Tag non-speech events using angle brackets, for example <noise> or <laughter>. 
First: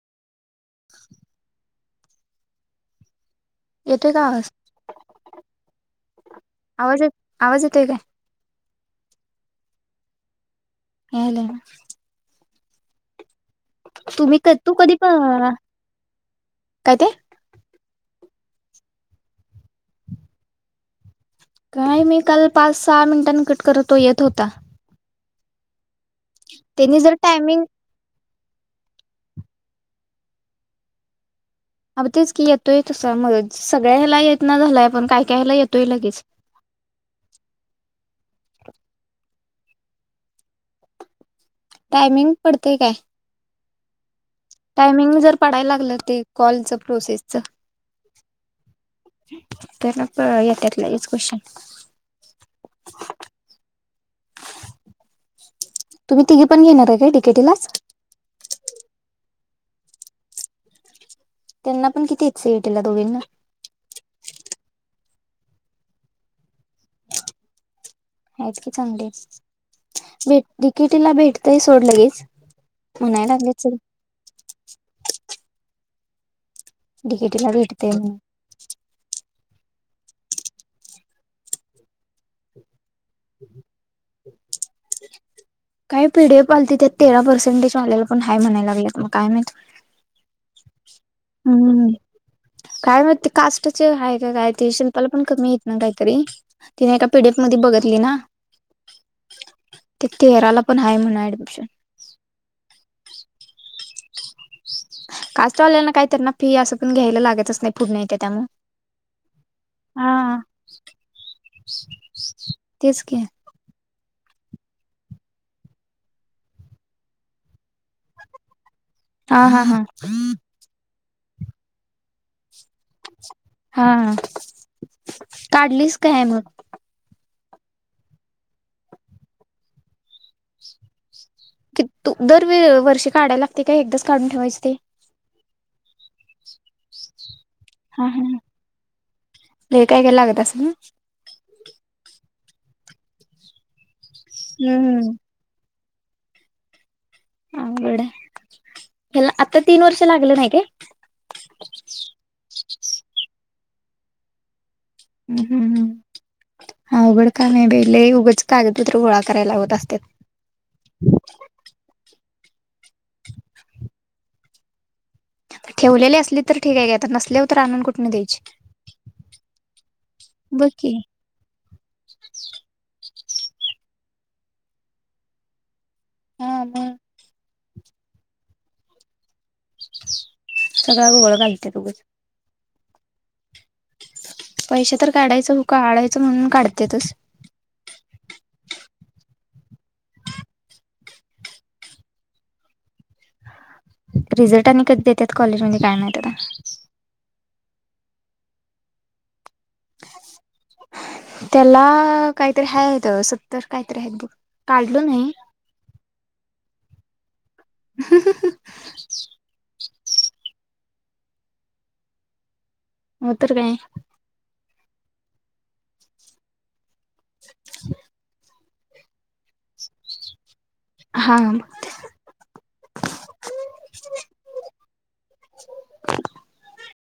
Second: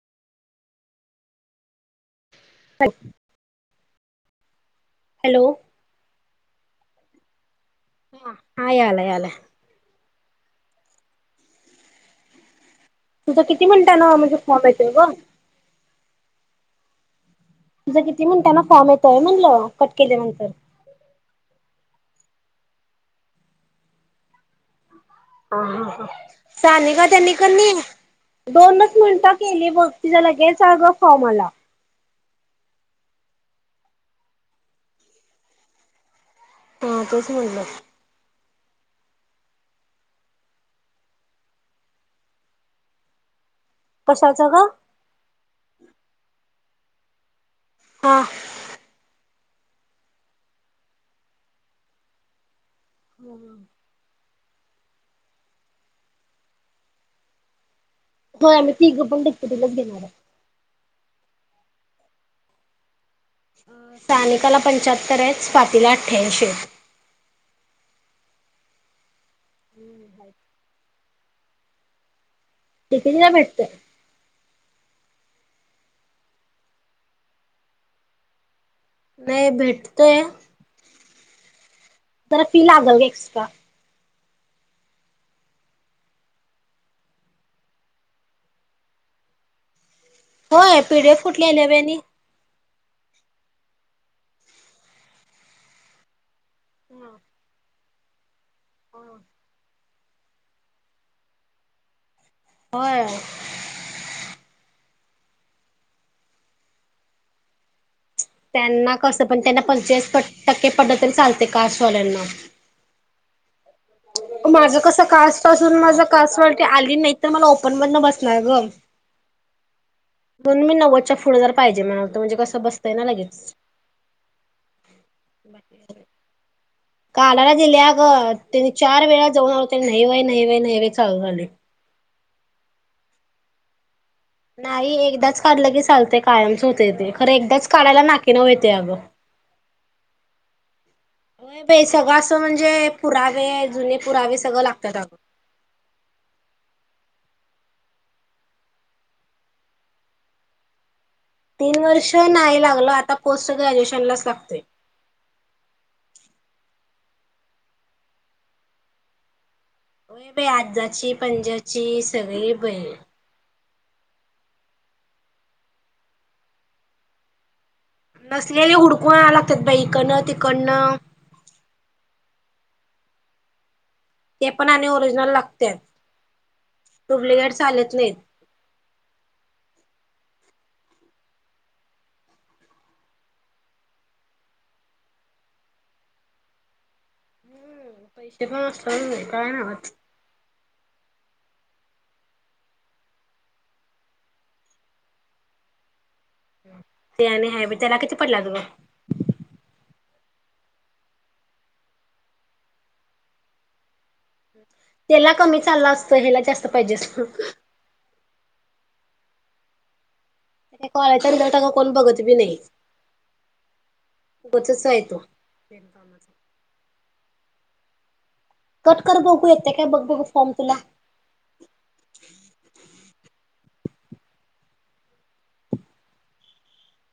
<inaudible> <unintelligible> येतोय काय आवाज? हॅलो. आवाज येतो आवाज येतोय काय? ह आलाय आलाय हॅलो. तुझ किती मिनिटान तुम्ही क तू कधी प, काय ते तुझं किती मिनिटांना फॉर्म येतोय म्हणलं कट केल्यानंतर काय माहिती, काल पाच सहा मिनिटांनी कट करतो येत होता हा हा हा त्यांनी जर टायमिंग <unintelligible> दोनच मिनिटं केली बघ तिला लगेच अगं फॉर्मला आला. अग तेच की येतोय तसं म सगळ्यायला येत ना झालाय पण काय कायला येतोय लगेच हा तेच म्हणलं टायमिंग पडतेय काय कशाचं ग? टायमिंग जर पडायला लागलं ते कॉलच प्रोसेसच हां. त्यानंतर येतात लगेच क्वेश्चन. होम! तुम्ही तिघी पण घेणार आहे काय डि के टी ला? हो आम्ही तिघं पण डी के टि लाच घेणार आहे. त्यांना पण किती येत स एटीला दोघेना. सानिकाला पंचाहत्तर आहे, स्वातीला अठ्ठ्याऐंशी आहेत. हतकी चांगली भेट तिकीटीला भेटतंय सोड लगेच. तितीला म्हणायला लागलेच भेटत. डी के टी ला भेटते म नाही भेटतय जरा फी लागल ग एक्स्ट्रा. <inaudible> काही पिढी पालती त्यात तेरा पर्सेंटेज वालेल्या पण हय म्हणायला लागलंत मग काय माहित. होय पीडीएफ कुठली आल्या बई हम्! आणि काय मग ते कास्टाचे आहे का काय ते शिल्पाला पण कमी य ना काहीतरी, तिने एका पीडीएफ मध्ये बघितली ना! हो! तेराला पण आहे म्हण ऍडमिशन. हो! का चावले ना काय तर ना फी असं पण घ्यायला लागेतच नाही पुढण्या त्यांना कसं पण त्यांना पंचाळीस हा टक्के पद्ध तरी चालत कास्ट वाल्यांना. तेच की. माझं कस कास्ट असून माझं कास्ट वाट आली नाही तर मला ओपन मधन बसणार ग! हा हा हा दोन मी नव्वच्या पुढ जर पाहिजे म्हणाला तर म्हणजे कस बसतंय ना लगेच. हा काढलीस का आहे मग, कालाला दिली ग त्यानी चार वेळा जाऊन आनी न वाई न वाई न वई चाू झाले. कि तू दर वर्षी काढायला ते का एकदाच काढून ठेवायच. नाही एकदाच काढलं की चालते कायमच होते ते खरं एकदाच काढायला नाके ना हो यते अगं, ते काय काय लागत असल नही. सगळं असं म्हणजे पुरावे जुने पुरावे सगळं लागतात अग, हम्म अघडला आता तीन वर्ष लागले नाही काय, तीन वर्ष नाही लागल आता पोस्ट ग्रॅज्युएशन लाच लागतय. हं हं हं. हा अवघड काम बेले उगच कागदपत्र गोळा कराय लावत असतेत. वई ब आजाची पंजाची सगळी बळी <unintelligible> ठेवलेले असली तर ठीक आहे आता नसल्यावर तर आ आणूनु कुठ नसलेले हुडकून आणावे लागतात बाई! इकडनं बघ की तिकडनं <unintelligible> ते पण आणि ओरिजिनल लागते. हा मग डुप्लिकेट चालेत नाहीत. सगळ घोळ घालतात उगच. पैसे तर काढायचं हो का काढायचं म्हणून काढतेच. पैसे पण असता काय ना आता. रिझल्ट आणि कधी देतात कॉलेजमध्ये काय माहित आता. ते आणि हाय बी त्याला किती पडलेत गं? त्याला काहीतरी हाय आहेत सत्तर काहीतरी आहेत बघ. काढलो नाही त्याला कमी चालला असतं ह्याला जास्त पाहिजे असत ह कॉयच रटा कोण बघत बी नाही, मतरकय होचच आहे तो <inaudible> पेन कामाच ह कट कर बघू येते काय बघ बघू फॉर्म तुला हा हा.